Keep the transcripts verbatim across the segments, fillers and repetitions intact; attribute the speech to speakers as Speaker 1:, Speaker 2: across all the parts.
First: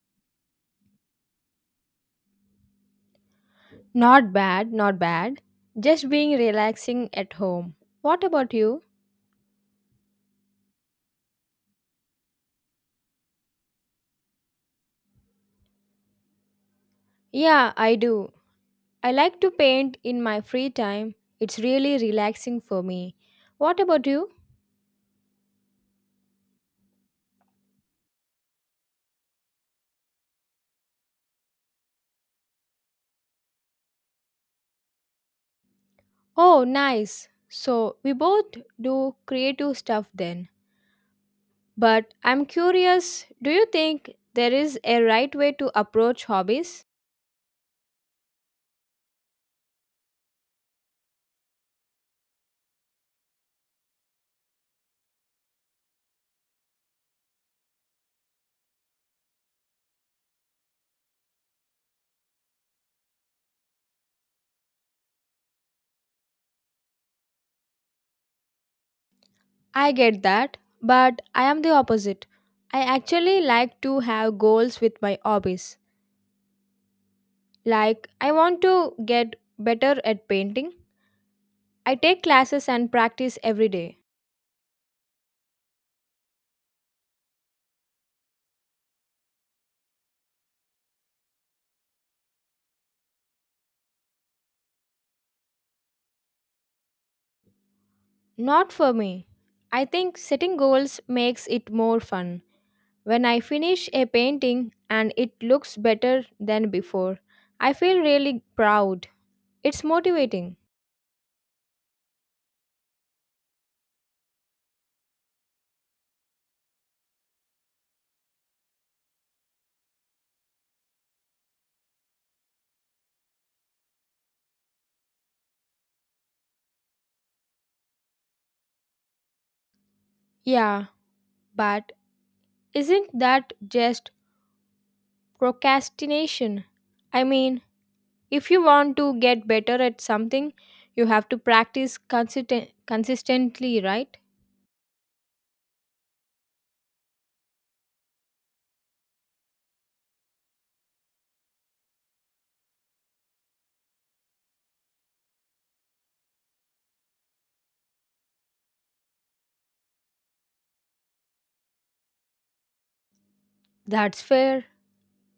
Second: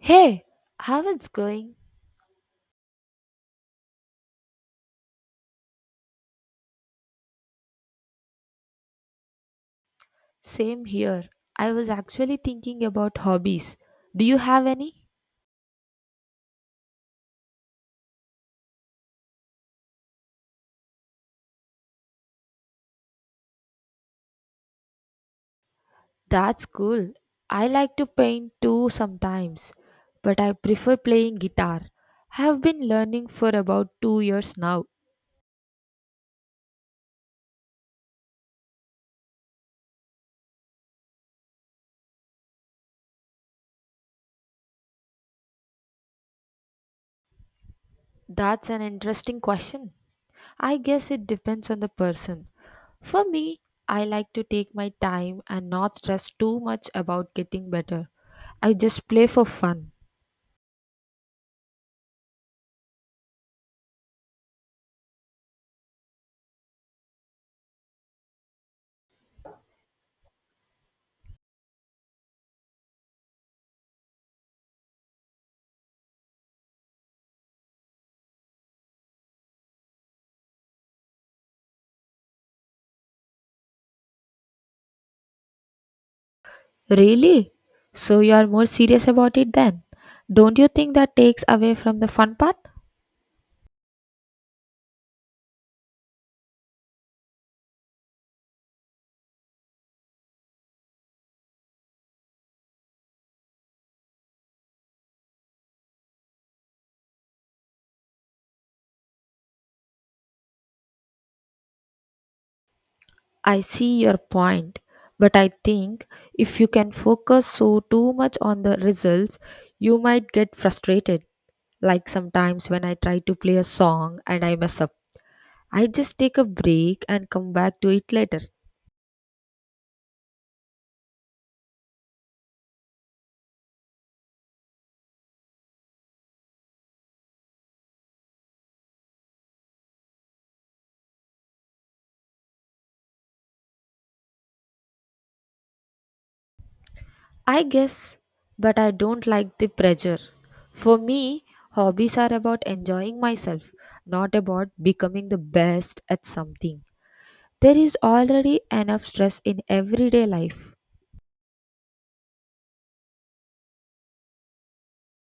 Speaker 1: Hey, how it's going?
Speaker 2: Not bad, not bad. Just being relaxing at home. What about you?
Speaker 1: Same here. I was actually thinking about hobbies. Do you have any?
Speaker 2: Yeah, I do. I like to paint in my free time. It's really relaxing for me. What about you?
Speaker 1: That's cool. I like to paint too sometimes, but I prefer playing guitar. I Have been learning for about two years now.
Speaker 2: Oh, nice. So, we both do creative stuff then. But I'm curious, do you think there is a right way to approach hobbies?
Speaker 1: That's an interesting question. I guess it depends on the person. For me, I like to take my time and not stress too much about getting better. I just play for fun.
Speaker 2: I get that, but I am the opposite. I actually like to have goals with my hobbies. Like, I want to get better at painting. I take classes and practice every day.
Speaker 1: Really? So you are more serious about it then? Don't you think that takes away from the fun part?
Speaker 2: Not for me. I think setting goals makes it more fun. When I finish a painting and it looks better than before, I feel really proud. It's motivating.
Speaker 1: I see your point, but I think if you can focus so too much on the results, you might get frustrated. Like sometimes when I try to play a song and I mess up, I just take a break and come back to it later.
Speaker 2: Yeah, but isn't that just procrastination? I mean, if you want to get better at something, you have to practice consisten- consistently, right?
Speaker 1: I guess, but I don't like the pressure. For me, hobbies are about enjoying myself, not about becoming the best at something. There is already enough stress in everyday life.
Speaker 2: That's fair.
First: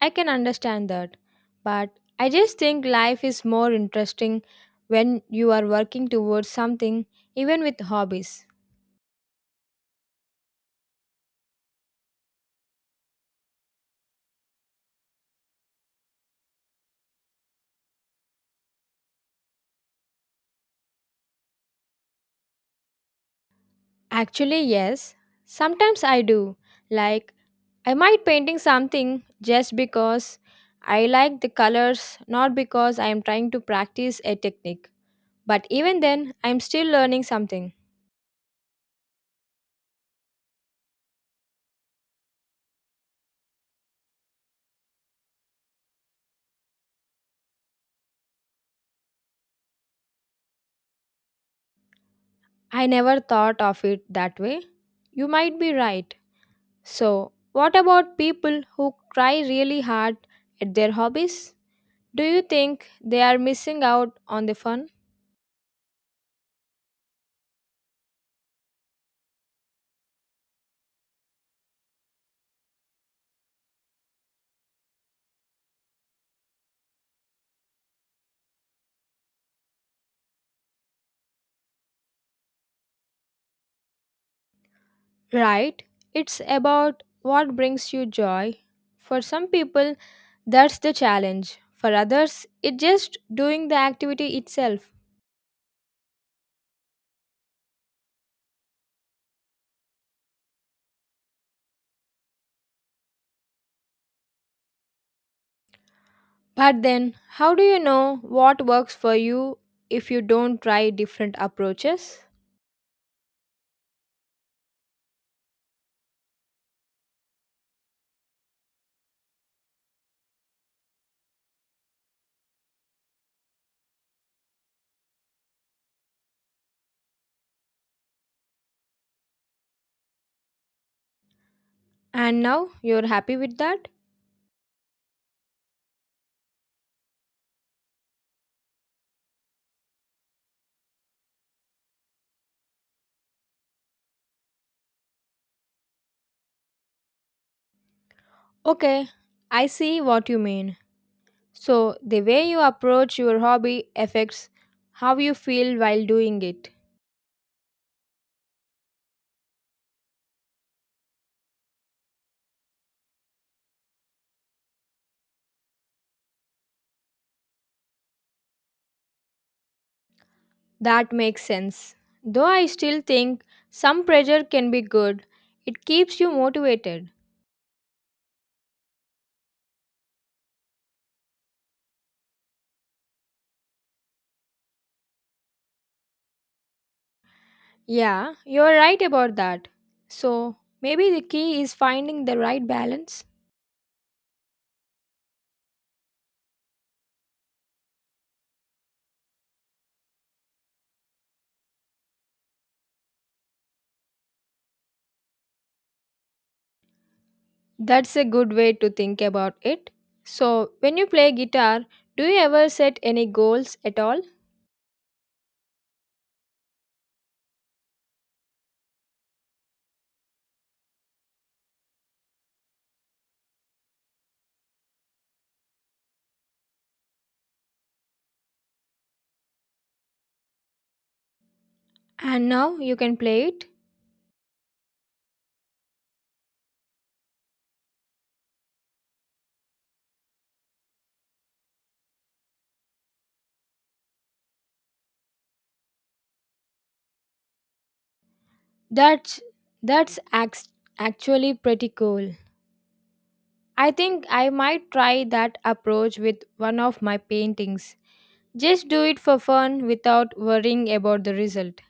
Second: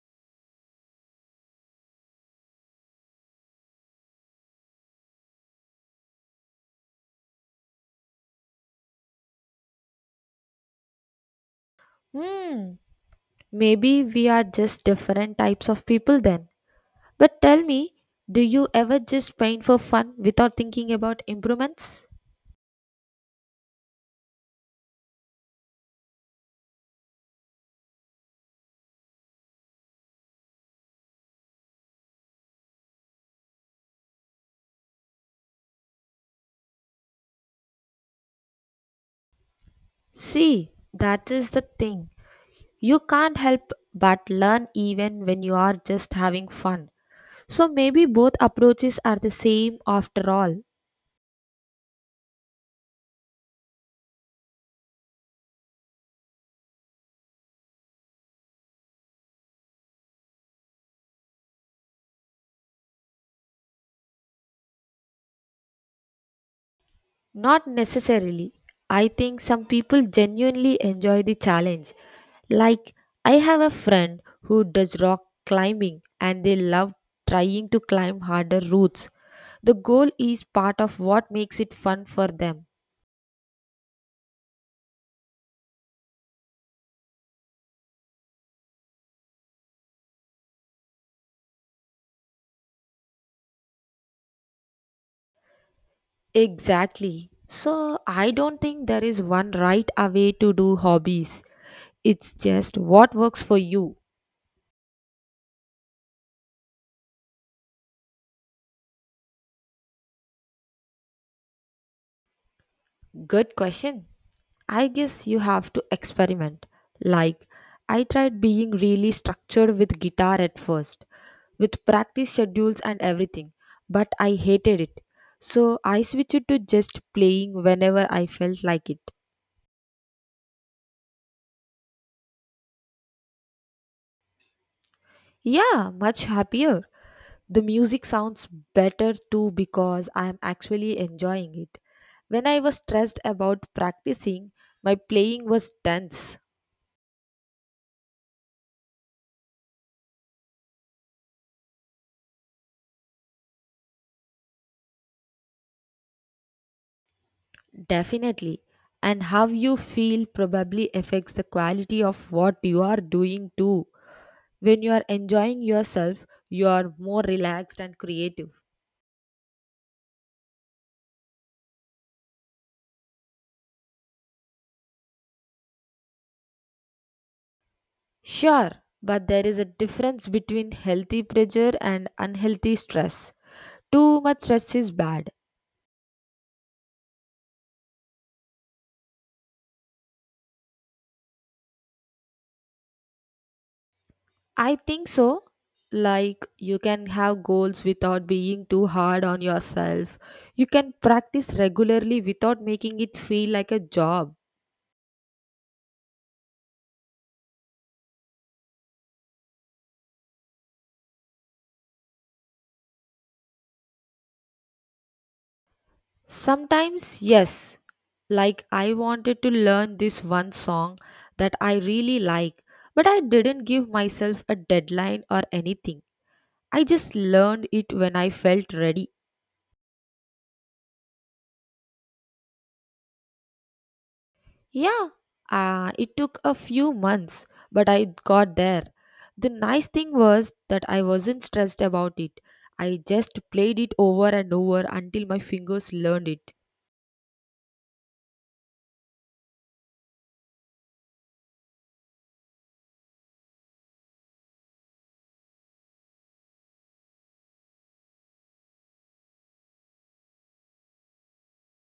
Speaker 2: I can understand that, but I just think life is more interesting when you are working towards something, even with hobbies.
Speaker 1: Hmm, Maybe we are just different types of people then. But tell me, do you ever just paint for fun without thinking about improvements?
Speaker 2: Actually, yes, sometimes I do. Like, I might painting something just because I like the colors, not because I am trying to practice a technique. But even then, I am still learning something.
Speaker 1: See, that is the thing. You can't help but learn even when you are just having fun. So maybe both approaches are the same after all.
Speaker 2: I never thought of it that way. You might be right. So, what about people who try really hard at their hobbies? Do you think they are missing out on the fun?
Speaker 1: Not necessarily. I think some people genuinely enjoy the challenge. Like, I have a friend who does rock climbing and they love trying to climb harder routes. The goal is part of what makes it fun for them.
Speaker 2: Right, it's about what brings you joy. For some people, that's the challenge. For others, it's just doing the activity itself.
Speaker 1: Exactly. So, I don't think there is one right away to do hobbies. It's just what works for you.
Speaker 2: But then, how do you know what works for you if you don't try different approaches?
Speaker 1: Good question. I guess you have to experiment. Like, I tried being really structured with guitar at first, with practice schedules and everything, but I hated it. So I switched to just playing whenever I felt like it.
Speaker 2: And now you're happy with that?
Speaker 1: Yeah, much happier. The music sounds better too because I am actually enjoying it. When I was stressed about practicing, my playing was tense.
Speaker 2: Okay, I see what you mean. So, the way you approach your hobby affects how you feel while doing it.
Speaker 1: Definitely. And how you feel probably affects the quality of what you are doing too. When you are enjoying yourself, you are more relaxed and creative.
Speaker 2: That makes sense. Though I still think some pressure can be good, it keeps you motivated.
Speaker 1: Sure, but there is a difference between healthy pressure and unhealthy stress. Too much stress is bad.
Speaker 2: Yeah, you're right about that. So, maybe the key is finding the right balance.
Speaker 1: I think so. Like, you can have goals without being too hard on yourself. You can practice regularly without making it feel like a job.
Speaker 2: That's a good way to think about it. So, when you play guitar, do you ever set any goals at all?
Speaker 1: Sometimes, yes. Like, I wanted to learn this one song that I really like, but I didn't give myself a deadline or anything. I just learned it when I felt ready.
Speaker 2: And now you can play it?
Speaker 1: Yeah, uh, it took a few months, but I got there. The nice thing was that I wasn't stressed about it. I just played it over and over until my fingers learned it.
Speaker 2: That's that's act- actually pretty cool. I think I might try that approach with one of my paintings. Just do it for fun without worrying about the result.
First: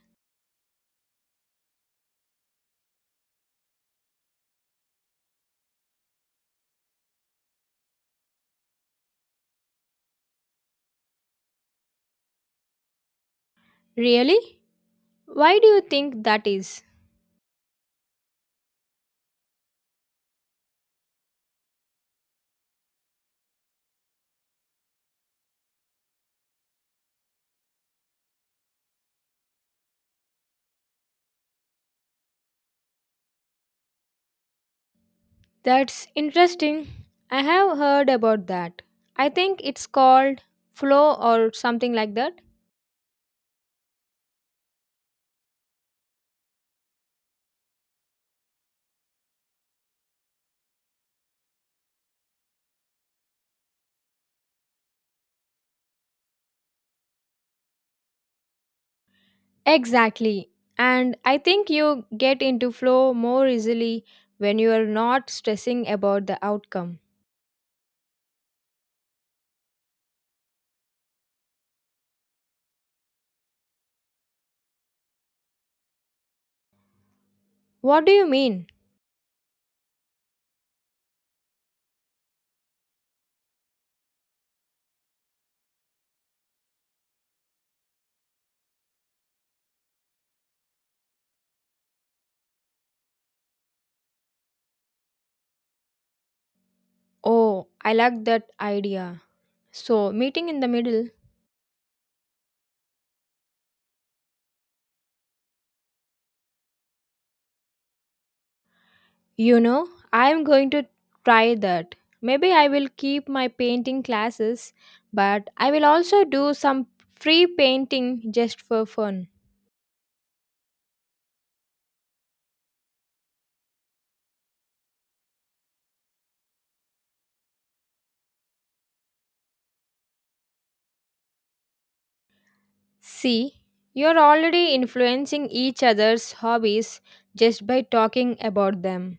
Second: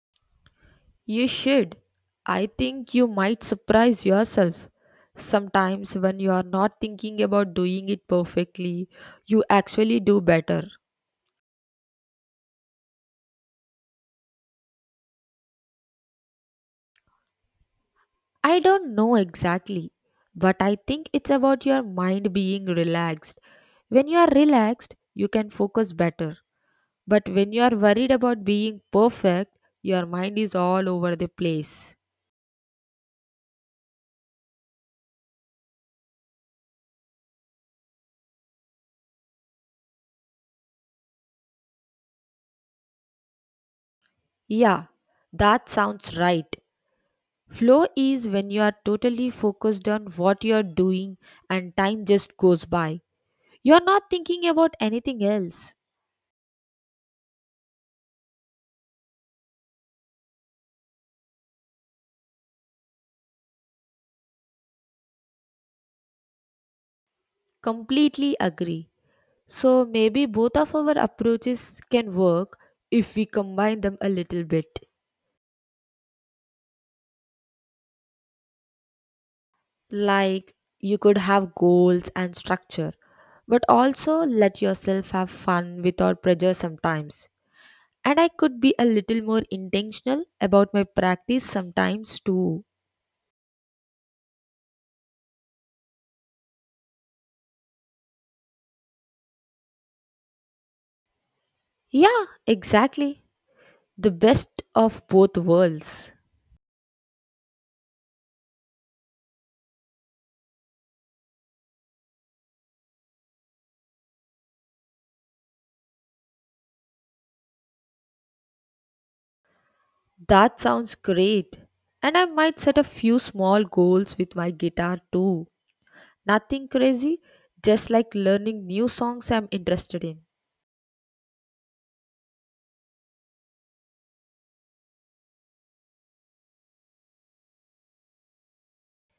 Speaker 1: You should. I think you might surprise yourself. Sometimes, when you are not thinking about doing it perfectly, you actually do better.
Speaker 2: Really? Why do you think that is?
Speaker 1: I don't know exactly, but I think it's about your mind being relaxed. When you are relaxed, you can focus better. But when you are worried about being perfect, your mind is all over the place.
Speaker 2: That's interesting. I have heard about that. I think it's called flow or something like that.
Speaker 1: Yeah, that sounds right. Flow is when you are totally focused on what you are doing and time just goes by. You are not thinking about anything else.
Speaker 2: Exactly. And I think you get into flow more easily when you are not stressing about the outcome.
Speaker 1: Completely agree. So maybe both of our approaches can work if we combine them a little bit.
Speaker 2: What do you mean?
Speaker 1: Like you could have goals and structure, but also let yourself have fun without pressure sometimes. And I could be a little more intentional about my practice sometimes too.
Speaker 2: Oh, I like that idea. So, meeting in the middle,
Speaker 1: Yeah, exactly. The best of both worlds.
Speaker 2: you know, I am going to try that. Maybe I will keep my painting classes, but I will also do some free painting just for fun.
Speaker 1: That sounds great. And I might set a few small goals with my guitar too. Nothing crazy, just like learning new songs I'm interested in.
Speaker 2: See, you're already influencing each other's hobbies just by talking about them.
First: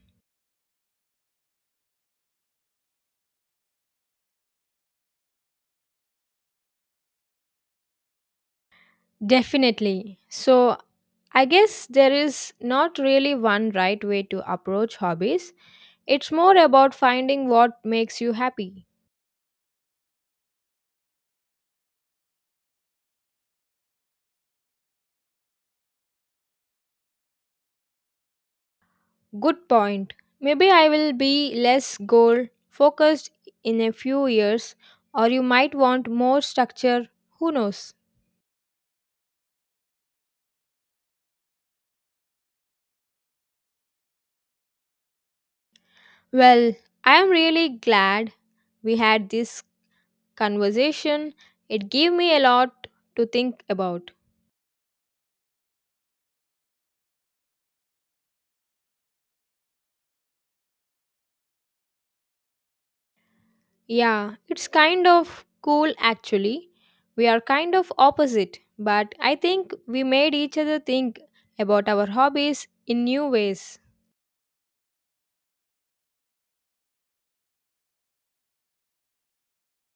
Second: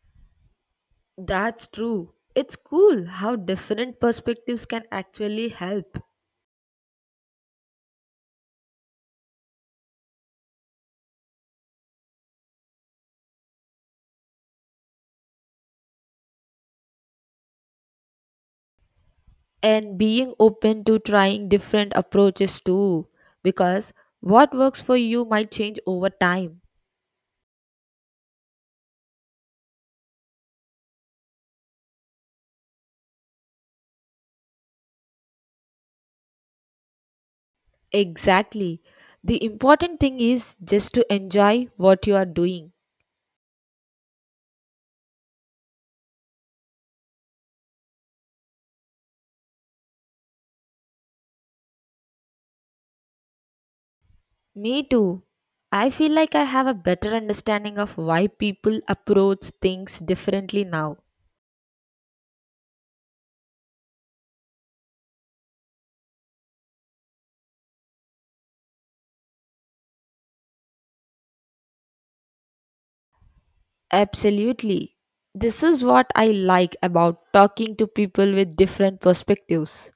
Speaker 1: That's true. It's cool how different perspectives can actually help.
Speaker 2: Definitely. So, I guess there is not really one right way to approach hobbies. It's more about finding what makes you happy.
Speaker 1: And being open to trying different approaches too, because what works for you might change over time.
Speaker 2: Good point. Maybe I will be less goal focused in a few years, or you might want more structure. Who knows?
Speaker 1: Exactly. The important thing is just to enjoy what you are doing.
Speaker 2: Well, I am really glad we had this conversation. It gave me a lot to think about.
Speaker 1: Me too. I feel like I have a better understanding of why people approach things differently now.
Speaker 2: Yeah, it's kind of cool actually. We are kind of opposite, but I think we made each other think about our hobbies in new ways.
Speaker 1: Absolutely. This is what I like about talking to people with different perspectives.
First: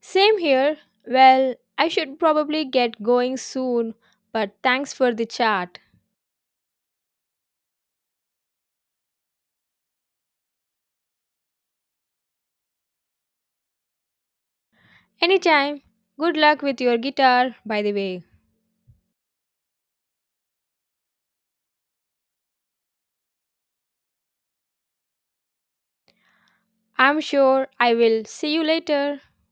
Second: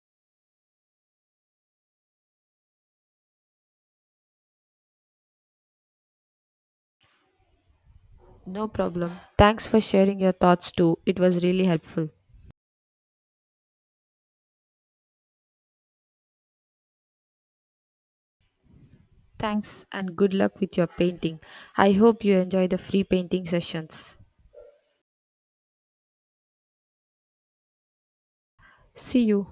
Speaker 2: Same here. Well, I should probably get going soon, but thanks for the chat.
Speaker 1: No problem. Thanks for sharing your thoughts too. It was really helpful.
Speaker 2: Anytime. Good luck with your guitar, by the way.
Speaker 1: Thanks and good luck with your painting. I hope you enjoy the free painting sessions.
Speaker 2: I'm sure I will see you later.
Speaker 1: See you.